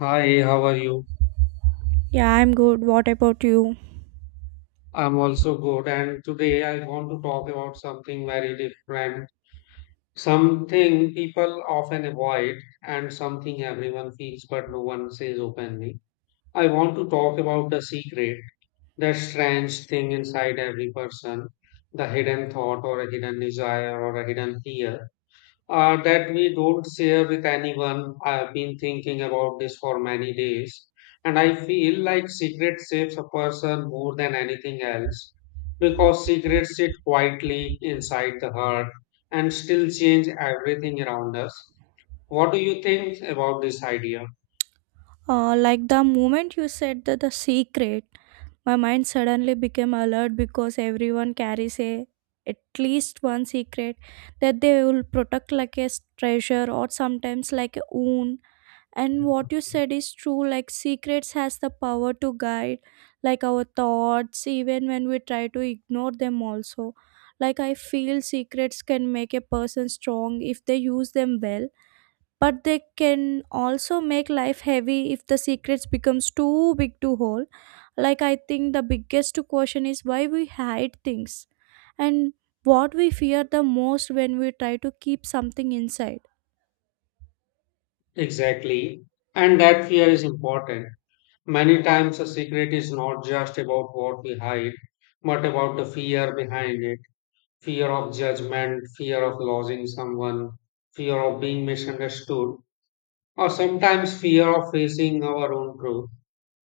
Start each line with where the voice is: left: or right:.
left: Hi, how are you?
right: Yeah, I'm good. What about you?
left: I'm also good, and today I want to talk about something very different, something people often avoid, and something everyone feels but no one says openly. I want to talk about the secret, the strange thing inside every person, the hidden thought, or a hidden desire, or a hidden fear that we don't share with anyone. I've been thinking about this for many days, and I feel like secret saves a person more than anything else because secrets sit quietly inside the heart and still change everything around us. What do you think about this idea?
right: Like the moment you said that the secret, my mind suddenly became alert because everyone carries a at least one secret that they will protect like a treasure or sometimes like a wound. And what you said is true. Like secrets has the power to guide like our thoughts even when we try to ignore them also. Like I feel secrets can make a person strong if they use them well but they can also make life heavy if the secrets becomes too big to hold. Like I think the biggest question is why we hide things, and what we fear the most when we try to keep something inside.
left: Exactly. And that fear is important. Many times, a secret is not just about what we hide, but about the fear behind it, fear of judgment, fear of losing someone, fear of being misunderstood, or sometimes fear of facing our own truth.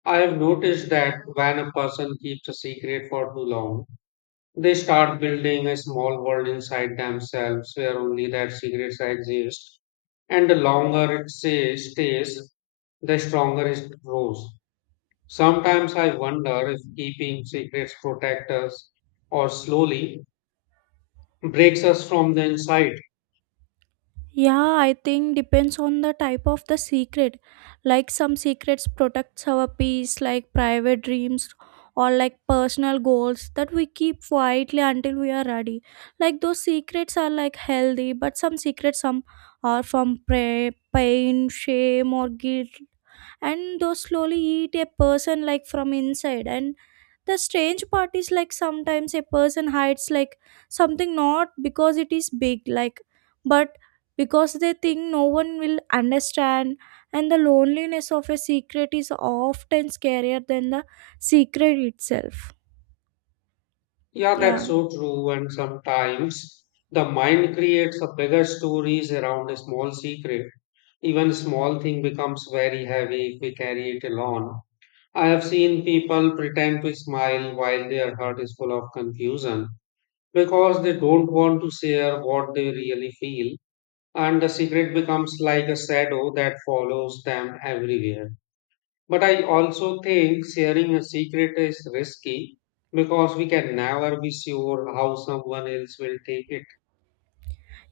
left: I have noticed that when a person keeps a secret for too long, they start building a small world inside themselves where only that secret exist. And the longer stays, the stronger it grows. Sometimes I wonder if keeping secrets protect us or slowly breaks us from the inside.
right: Yeah, I think depends on the type of the secret. Like some secrets protects our peace, like private dreams or like personal goals that we keep quietly until we are ready. Like those secrets are like healthy, but some secrets some are from pain, shame or guilt, and those slowly eat a person like from inside. And the strange part is like sometimes a person hides like something not because it is big like, but because they think no one will understand, and the loneliness of a secret is often scarier than the secret itself.
left: Yeah,
right: Yeah.
left: that's so true. And sometimes the mind creates a bigger stories around a small secret. Even small thing becomes very heavy if we carry it alone. I have seen people pretend to smile while their heart is full of confusion because they don't want to share what they really feel, and the secret becomes like a shadow that follows them everywhere. But I also think sharing a secret is risky because we can never be sure how someone else will take it.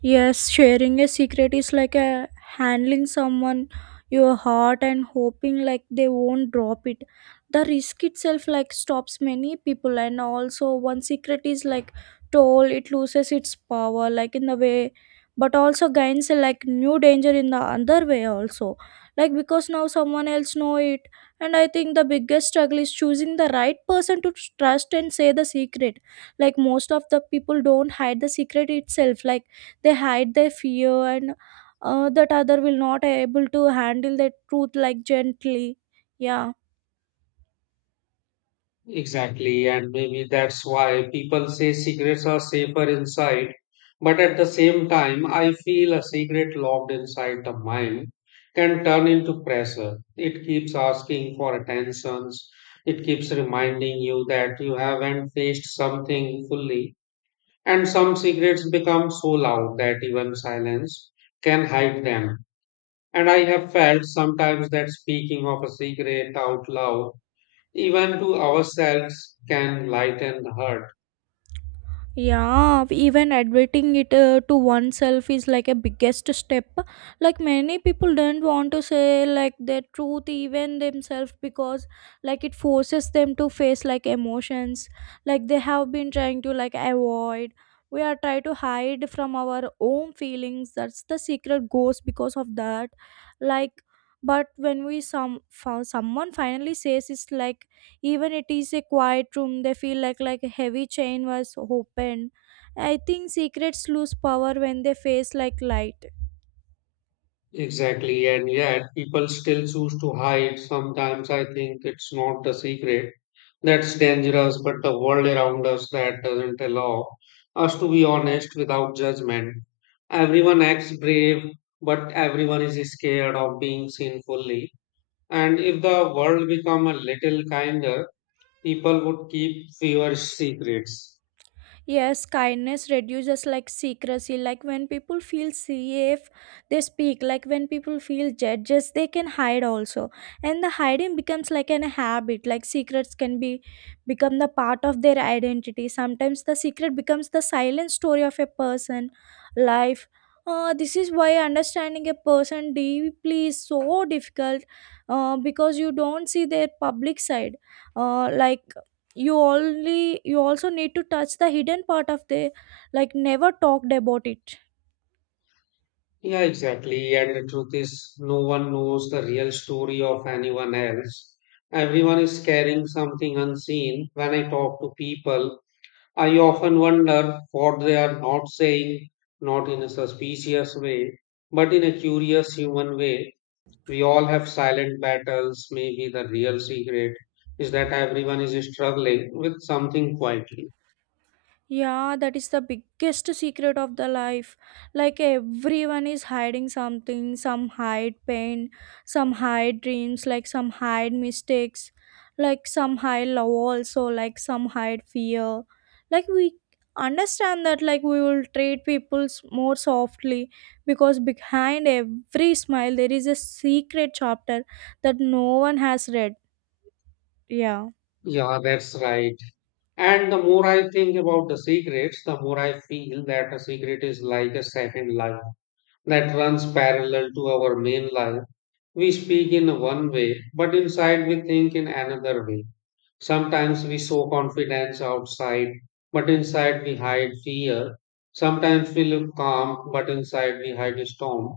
right: Yes, sharing a secret is like a handling someone your heart and hoping like they won't drop it. The risk itself like stops many people, and also one secret is like told it loses its power like in the way, but also gains a like new danger in the other way also, like because now someone else know it. And I think the biggest struggle is choosing the right person to trust and say the secret. Like most of the people don't hide the secret itself, like they hide their fear and that other will not able to handle the truth like gently. Yeah.
left: Exactly. And maybe that's why people say secrets are safer inside. But at the same time, I feel a secret locked inside the mind can turn into pressure. It keeps asking for attentions. It keeps reminding you that you haven't faced something fully. And some secrets become so loud that even silence can hide them. And I have felt sometimes that speaking of a secret out loud, even to ourselves, can lighten the hurt.
right: Yeah, even admitting it to oneself is like a biggest step. Like many people don't want to say like their truth even themselves, because like it forces them to face like emotions like they have been trying to like avoid. We are trying to hide from our own feelings. That's the secret ghost because of that. Like but when we some found someone finally says it's like, even it is a quiet room, they feel like a heavy chain was opened. I think secrets lose power when they face like light.
left: Exactly, and yet people still choose to hide. Sometimes I think it's not the secret that's dangerous, but the world around us that doesn't allow us to be honest without judgment. Everyone acts brave, but everyone is scared of being seen fully. And if the world become a little kinder, people would keep fewer secrets.
right: Yes, kindness reduces like secrecy. Like when people feel safe, they speak. Like when people feel judges, they can hide also. And the hiding becomes like an habit. Like secrets can be become the part of their identity. Sometimes the secret becomes the silent story of a person, life. This is why understanding a person deeply is so difficult, because you don't see their public side, like you only you also need to touch the hidden part of the like never talked about it.
left: Yeah, exactly. And the truth is, no one knows the real story of anyone else. Everyone is carrying something unseen. When I talk to people, I often wonder what they are not saying, not in a suspicious way, but in a curious human way. We all have silent battles. Maybe the real secret is that everyone is struggling with something quietly.
right: Yeah, that is the biggest secret of the life. Like everyone is hiding something, some hide pain, some hide dreams, like some hide mistakes, like some hide love also, like some hide fear. Like we understand that like we will treat people more softly, because behind every smile there is a secret chapter that no one has read. Yeah.
left: Yeah, that's right. And the more I think about the secrets, the more I feel that a secret is like a second life that runs parallel to our main life. We speak in one way, but inside we think in another way. Sometimes we show confidence outside, but inside we hide fear. Sometimes we look calm, but inside we hide a storm.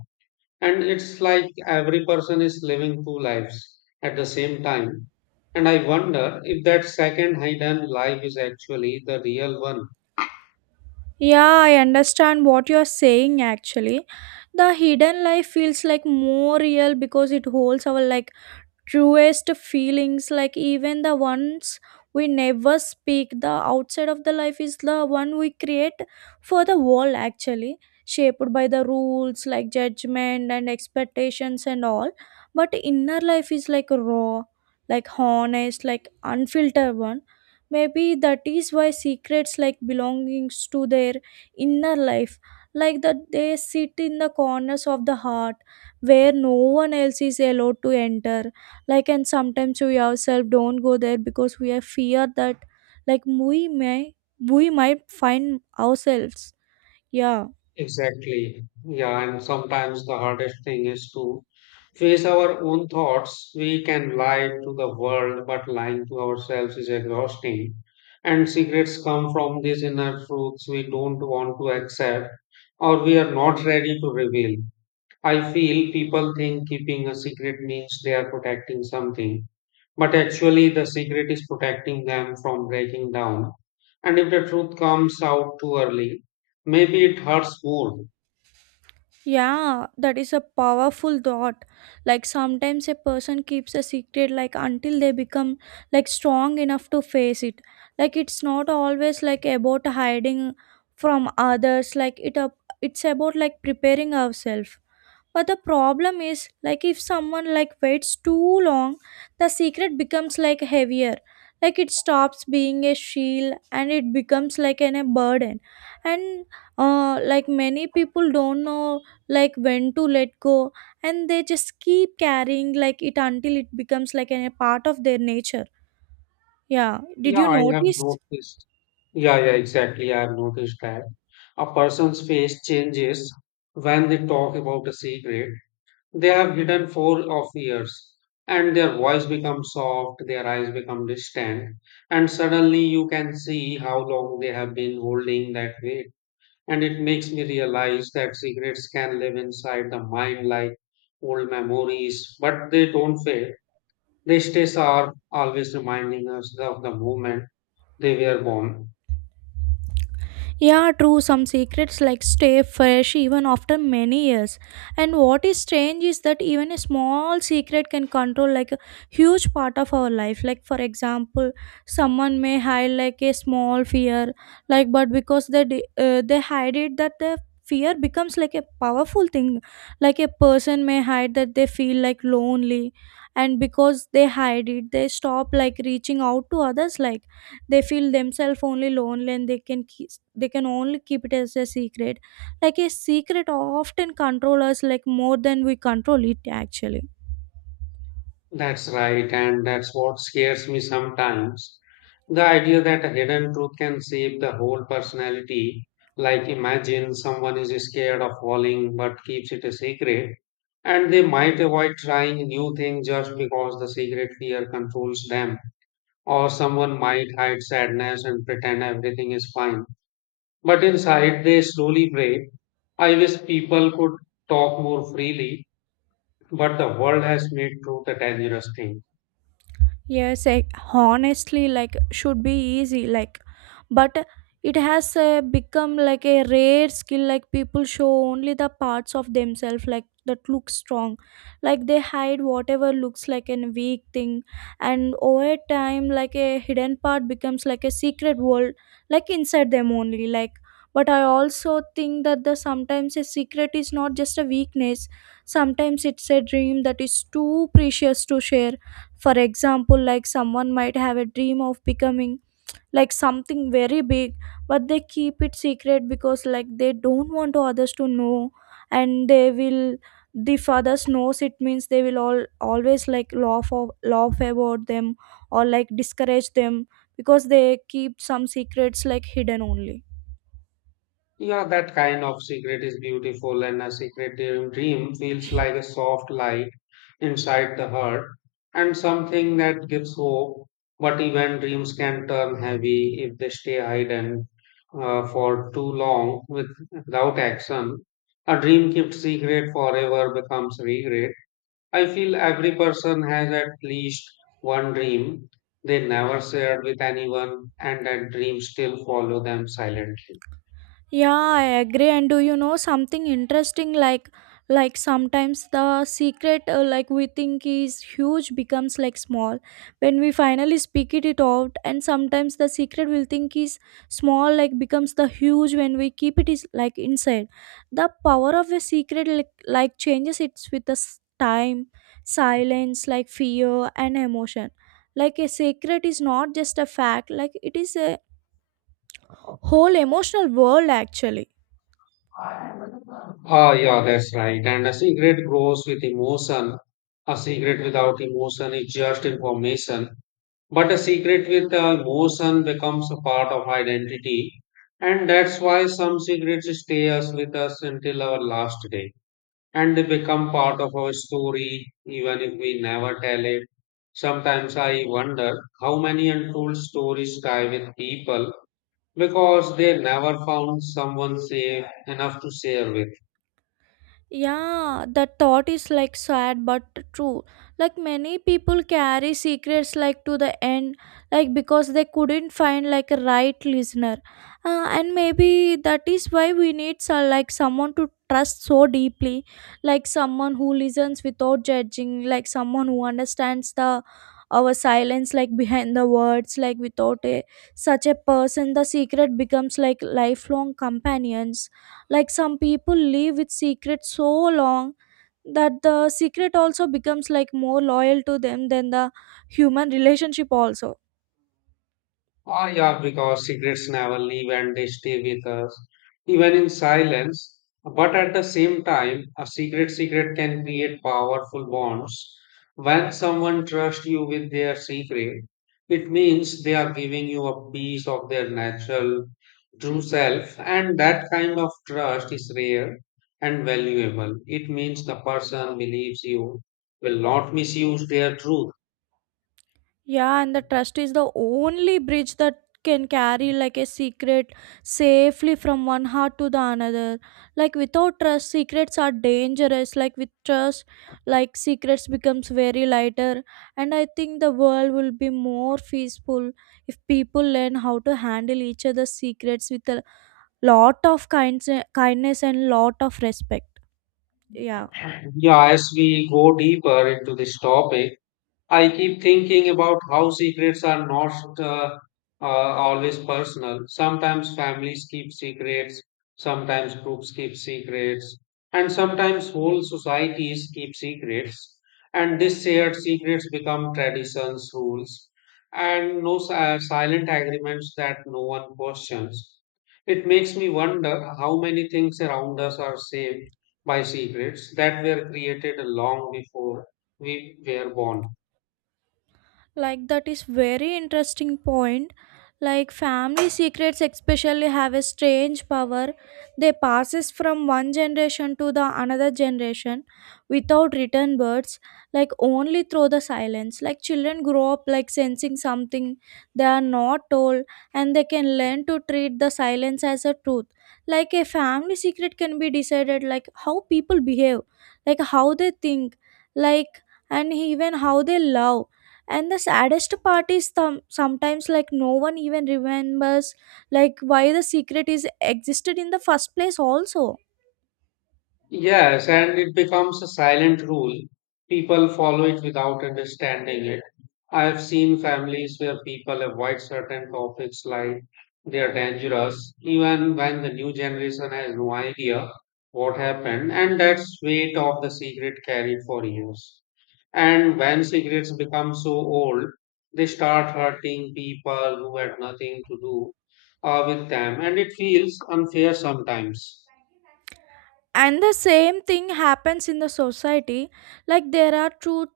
left: And it's like every person is living two lives at the same time. And I wonder if that second hidden life is actually the real one.
right: Yeah, I understand what you're saying actually. The hidden life feels like more real because it holds our like truest feelings, like even the ones we never speak. The outside of the life is the one we create for the world actually, shaped by the rules like judgment and expectations and all, but inner life is like raw, like honest, like unfiltered one. Maybe that is why secrets like belongings to their inner life, like that they sit in the corners of the heart where no one else is allowed to enter. Like and sometimes we ourselves don't go there because we are fear that like we might find ourselves. Yeah.
left: Exactly. Yeah, and sometimes the hardest thing is to face our own thoughts. We can lie to the world, but lying to ourselves is exhausting. And secrets come from these inner truths we don't want to accept or we are not ready to reveal. I feel people think keeping a secret means they are protecting something, but actually the secret is protecting them from breaking down. And if the truth comes out too early, maybe it hurts more.
right: Yeah, that is a powerful thought. Like sometimes a person keeps a secret like until they become like strong enough to face it. Like it's not always like about hiding from others, like it's about like preparing ourselves. But the problem is, like if someone like waits too long, the secret becomes like heavier. Like it stops being a shield and it becomes like an a burden. And like many people don't know like when to let go, and they just keep carrying like it until it becomes like an, a part of their nature. Yeah, did
left: Yeah,
right: you
left: I have
right: notice?
left: noticed. Yeah, yeah, exactly. I have noticed that. A person's face changes when they talk about a secret. They have hidden for of years, and their voice becomes soft, their eyes become distant, and suddenly you can see how long they have been holding that weight. And it makes me realize that secrets can live inside the mind like old memories, but they don't fade. They stay sharp, always reminding us of the moment they were born.
right: Yeah, true. Some secrets like stay fresh even after many years. And what is strange is that even a small secret can control like a huge part of our life. Like for example, someone may hide like a small fear, like but because they they hide it, that the fear becomes like a powerful thing. Like a person may hide that they feel like lonely, and because they hide it, they stop like reaching out to others. Like they feel themselves only lonely, and they can keep, they can only keep it as a secret. Like a secret often control us like more than we control it actually.
left: That's right, and that's what scares me sometimes. The idea that a hidden truth can shape the whole personality. Like, imagine someone is scared of falling but keeps it a secret, and they might avoid trying new things just because the secret fear controls them. Or someone might hide sadness and pretend everything is fine, but inside they slowly break. I wish people could talk more freely, but the world has made truth a dangerous thing.
right: Yes, I, honestly, like should be easy, like, but it has become like a rare skill. Like people show only the parts of themselves, like that look strong, like they hide whatever looks like a weak thing, and over time, like a hidden part becomes like a secret world, like inside them only. Like, but I also think that the sometimes a secret is not just a weakness. Sometimes it's a dream that is too precious to share. For example, like someone might have a dream of becoming like something very big, but they keep it secret because like they don't want others to know, and they will if others knows it means they will all always like laugh about them or like discourage them, because they keep some secrets like hidden only.
left: Yeah, that kind of secret is beautiful, and a secret dream feels like a soft light inside the heart and something that gives hope. But even dreams can turn heavy if they stay hidden for too long, without action. A dream kept secret forever becomes regret. I feel every person has at least one dream they never shared with anyone, and that dream still follow them silently.
right: Yeah, I agree. And do you know something interesting? Like sometimes the secret, like we think is huge, becomes like small when we finally speak it out. And sometimes the secret we'll think is small, like becomes the huge when we keep it is like inside. The power of a secret, like changes it's with the time, silence, like fear and emotion. Like a secret is not just a fact; like it is a whole emotional world actually.
left: Ah, yeah, that's right. And a secret grows with emotion. A secret without emotion is just information. But a secret with emotion becomes a part of identity. And that's why some secrets stay us with us until our last day. And they become part of our story, even if we never tell it. Sometimes I wonder how many untold stories die with people because they never found someone safe enough to share with.
right: Yeah, that thought is like sad but true. Like many people carry secrets like to the end, like because they couldn't find like a right listener, and maybe that is why we need so, like someone to trust so deeply, like someone who listens without judging, like someone who understands the our silence like behind the words like without a such a person the secret becomes like lifelong companions. Like some people live with secrets so long that the secret also becomes like more loyal to them than the human relationship also.
left: Ah, yeah, because secrets never leave and they stay with us, even in silence. But at the same time, a secret can create powerful bonds. When someone trusts you with their secret, it means they are giving you a piece of their natural, true self, and that kind of trust is rare and valuable. It means the person believes you will not misuse their truth.
right: Yeah, and the trust is the only bridge that can carry like a secret safely from one heart to the another. Like without trust, secrets are dangerous. Like with trust, like secrets becomes very lighter, and I think the world will be more peaceful if people learn how to handle each other's secrets with a lot of kinds kindness and lot of respect. Yeah.
left: Yeah, as we go deeper into this topic, I keep thinking about how secrets are not always personal. Sometimes families keep secrets, sometimes groups keep secrets, and sometimes whole societies keep secrets. And these shared secrets become traditions, rules, and no si- silent agreements that no one questions. It makes me wonder how many things around us are saved by secrets that were created long before we were born.
right: Like that is very interesting point. Like family secrets especially have a strange power. They passes from one generation to the another generation without written words, like only through the silence. Like children grow up like sensing something they are not told, and they can learn to treat the silence as a truth. Like a family secret can be decided like how people behave, like how they think, like and even how they love. And the saddest part is sometimes like no one even remembers like why the secret is existed in the first place also.
left: Yes, and it becomes a silent rule. People follow it without understanding it. I have seen families where people avoid certain topics like they are dangerous, even when the new generation has no idea what happened, and that's weight of the secret carried for years. And when secrets become so old, they start hurting people who had nothing to do with them, and it feels unfair sometimes.
right: And the same thing happens in the society. Like there are truth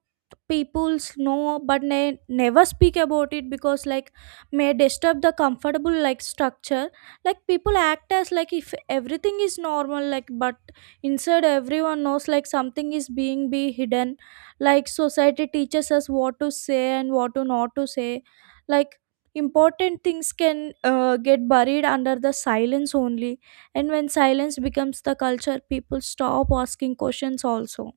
right: people's know, but they never speak about it because like may disturb the comfortable like structure. Like people act as like if everything is normal, like but inside everyone knows like something is being be hidden. Like society teaches us what to say and what to not to say. Like important things can get buried under the silence only, and when silence becomes the culture people stop asking questions also.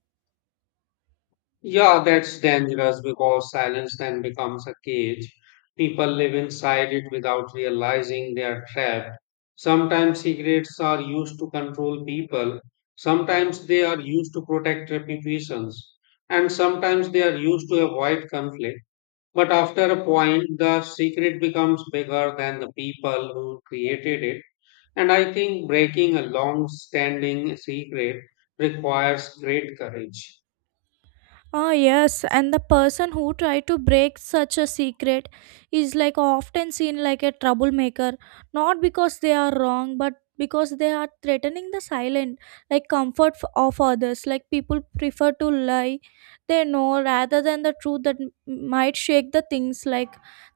left: Yeah, that's dangerous because silence then becomes a cage. People live inside it without realizing they are trapped. Sometimes secrets are used to control people, sometimes they are used to protect reputations, and sometimes they are used to avoid conflict. But after a point, the secret becomes bigger than the people who created it. And I think breaking a long standing secret requires great courage.
right: Ah, yes, and the person who tried to break such a secret is like often seen like a troublemaker, not because they are wrong, but because they are threatening the silent, like of others. Like people prefer to lie, they know, rather than the truth that might shake the things. Like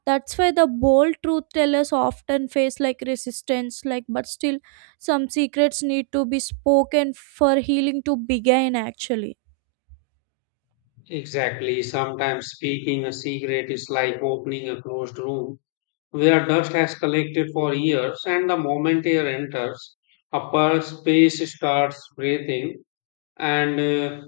right: that's why the bold truth tellers often face like resistance. Like, but still, some secrets need to be spoken for healing to begin. Actually.
left: Exactly. Sometimes speaking a secret is like opening a closed room where dust has collected for years, and the moment air enters, upper space starts breathing. And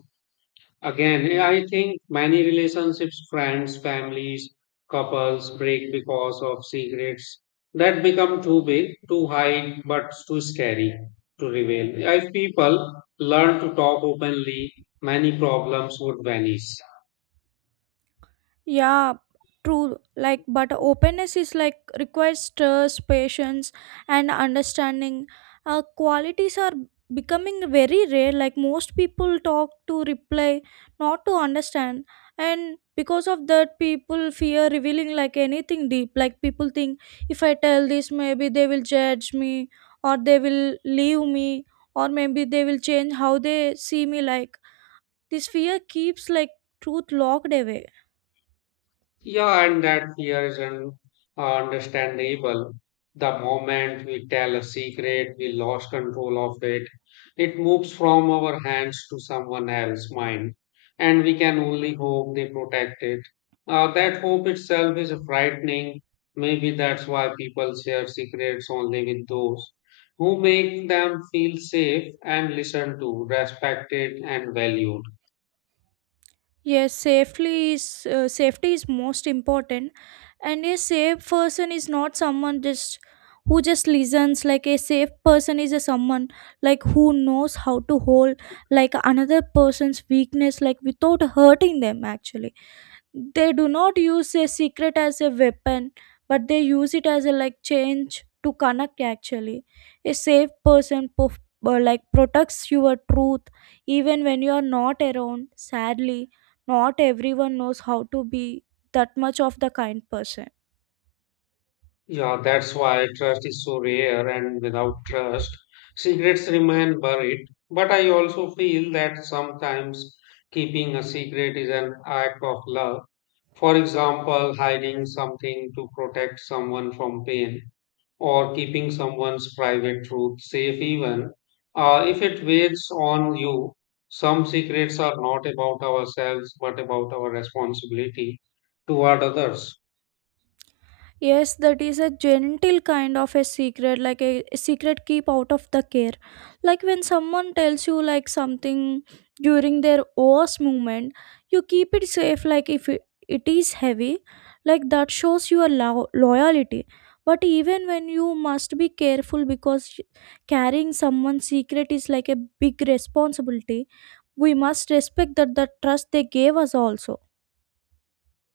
left: again, I think many relationships, friends, families, couples break because of secrets that become too big, too high, but too scary to reveal. If people learn to talk openly, many problems would vanish.
right: Yeah, true. Like, but openness is like requires trust, patience, and understanding. Qualities are becoming very rare. Like, most people talk to reply, not to understand. And because of that, people fear revealing like anything deep. Like, people think if I tell this, maybe they will judge me, or they will leave me, or maybe they will change how they see me. Like, this fear keeps like truth locked away.
left: Yeah, and that fear is understandable. The moment we tell a secret, we lost control of it. It moves from our hands to someone else's mind, and we can only hope they protect it. That hope itself is frightening. Maybe that's why people share secrets only with those who make them feel safe and listened to, respected, and valued.
right: Yes, safely is safety is most important, and a safe person is not someone just who just listens. Like a safe person is a someone like who knows how to hold like another person's weakness like without hurting them. Actually, they do not use a secret as a weapon, but they use it as a like change to connect. Actually, a like, protects your truth even when you are not around. Sadly, not everyone knows how to be that much of the kind person.
left: Yeah, that's why trust is so rare, and without trust, secrets remain buried. But I also feel that sometimes keeping a secret is an act of love. For example, hiding something to protect someone from pain, or keeping someone's private truth safe, even if it weighs on you. Some secrets are not about ourselves, but about our responsibility toward others.
right: Yes, that is a gentle kind of a secret, like a secret keep out of the care. Like when someone tells you like something during their worst moment, you keep it safe. Like if it is heavy, like that shows your loyalty. But even when you must be careful because carrying someone's secret is like a big responsibility. We must respect that the trust they gave us also.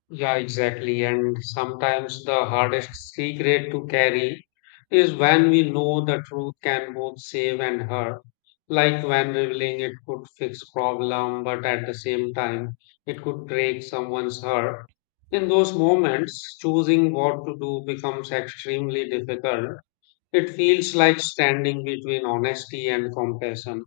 left: Yeah, exactly. And sometimes the hardest secret to carry is when we know the truth can both save and hurt. Like when revealing it could fix problem, but at the same time it could break someone's heart. In those moments, choosing what to do becomes extremely difficult. It feels like standing between honesty and compassion.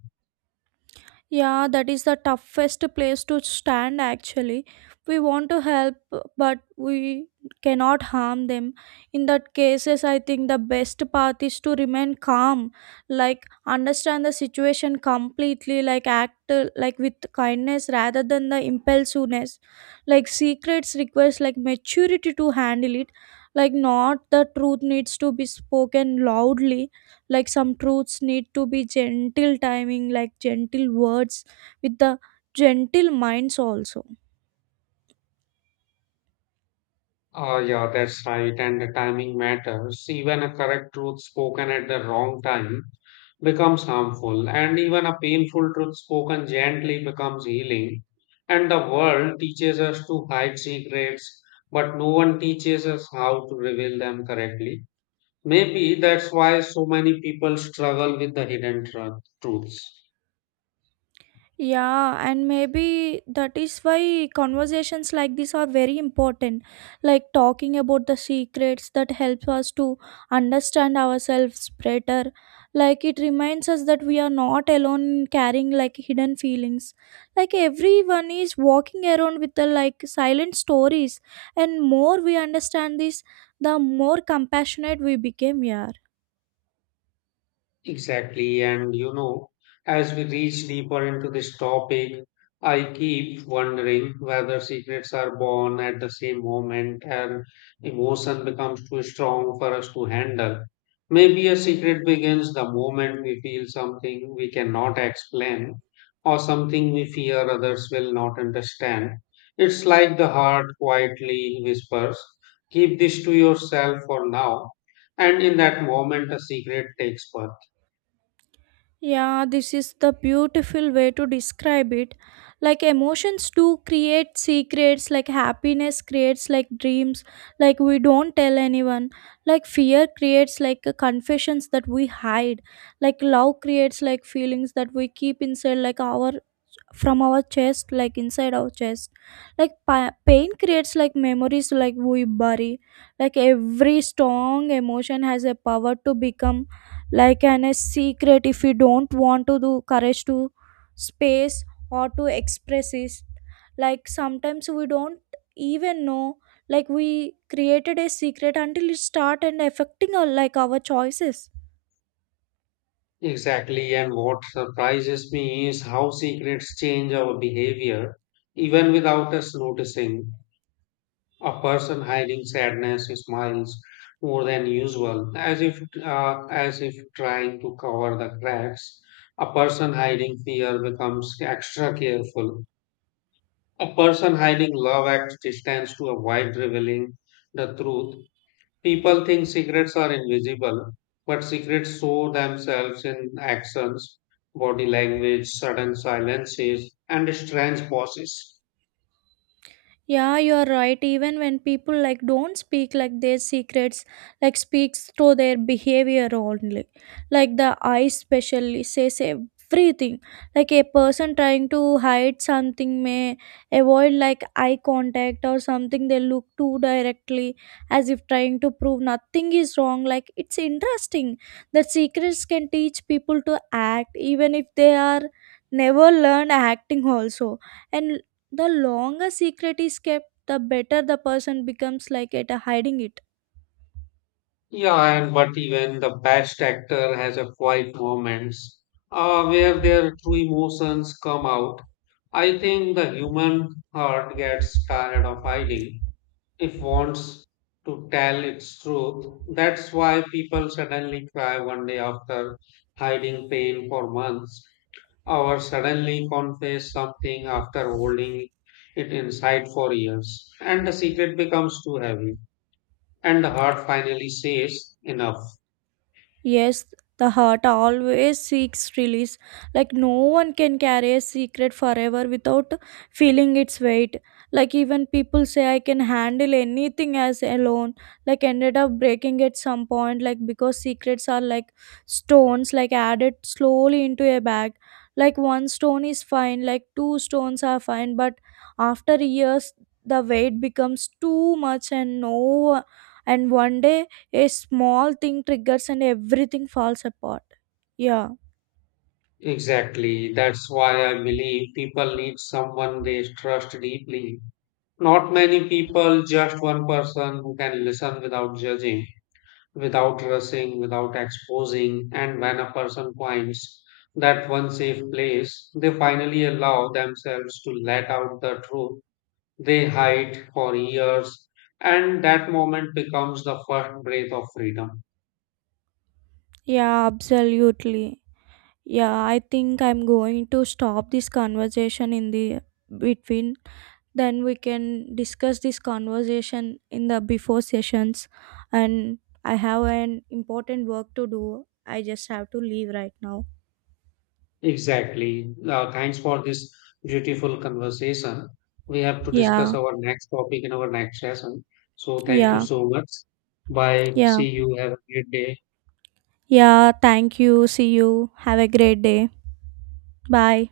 right: Yeah, that is the toughest place to stand actually. We want to help, but we cannot harm them. In that cases, I think the best path is to remain calm, like understand the situation completely, like act like, with kindness rather than the impulsiveness. Like secrets requires like maturity to handle it. Like not the truth needs to be spoken loudly, like some truths need to be gentle timing, like gentle words with the gentle minds also.
left: Ah, yeah, that's right. And the timing matters. Even a correct truth spoken at the wrong time becomes harmful, and even a painful truth spoken gently becomes healing. And the world teaches us to hide secrets, but no one teaches us how to reveal them correctly. Maybe that's why so many people struggle with the hidden truths.
right: Yeah, and maybe that is why conversations like this are very important. Like talking about the secrets that help us to understand ourselves better. Like it reminds us that we are not alone in carrying like hidden feelings. Like everyone is walking around with the like silent stories, and more we understand this, the more compassionate we became. Yeah.
left: Exactly. And you know, as we reach deeper into this topic, I keep wondering whether secrets are born at the same moment and emotion becomes too strong for us to handle. Maybe a secret begins the moment we feel something we cannot explain or something we fear others will not understand. It's like the heart quietly whispers, "Keep this to yourself for now." And in that moment, a secret takes birth.
right: Yeah, this is the beautiful way to describe it. Like emotions do create secrets, like happiness creates like dreams, like we don't tell anyone. Like fear creates like confessions that we hide. Like love creates like feelings that we keep inside like our from our chest, like inside our chest, like pain creates like memories like we bury. Like every strong emotion has a power to become like an a secret if we don't want to do courage to space or to express it. Like sometimes we don't even know like we created a secret until it start and affecting our like our choices.
left: Exactly, and what surprises me is how secrets change our behavior even without us noticing. A person hiding sadness smiles more than usual, as if trying to cover the cracks. A person hiding fear becomes extra careful. A person hiding love acts distance to avoid revealing the truth. People think secrets are invisible, but secrets show themselves in actions, body language, sudden silences, and strange pauses.
right: Yeah, you are right. Even when people like don't speak like their secrets, like speaks through their behavior only. Like the eyes specially says everything. Like a person trying to hide something may avoid like eye contact or something. They look too directly as if trying to prove nothing is wrong. Like it's interesting that secrets can teach people to act even if they are never learned acting also. And the longer secret is kept, the better the person becomes like at hiding it.
left: Yeah, and but even the best actor has a quiet moments where their true emotions come out. I think the human heart gets tired of hiding if wants to tell its truth. That's why people suddenly cry one day after hiding pain for months, or suddenly confess something after holding it inside for years, and the secret becomes too heavy, and the heart finally says, "Enough."
right: Yes, the heart always seeks release. Like no one can carry a secret forever without feeling its weight. Like even people say I can handle anything as alone. Like ended up breaking at some point. Like because secrets are like stones, like added slowly into a bag. Like one stone is fine, like two stones are fine, but after years the weight becomes too much, and no and one day a small thing triggers and everything falls apart. Yeah,
left: Exactly. That's why I believe people need someone they trust deeply. Not many people, just one person who can listen without judging, without rushing, without exposing. And when a person finds that one safe place, they finally allow themselves to let out the truth they hide for years, and that moment becomes the first breath of freedom.
right: yeah, absolutely. Yeah, I think I'm going to stop this conversation in the between. Then we can discuss this conversation in the before sessions. And I have an important work to do. I just have to leave right now.
left: Exactly. Thanks for this beautiful conversation. We have to discuss
right: Yeah,
left: our next topic in our next session. So, thank you
right: yeah,
left: so much. Bye.
right: yeah,
left: See you. Have a great day.
right: yeah. Thank you. See you. Have a great day. Bye.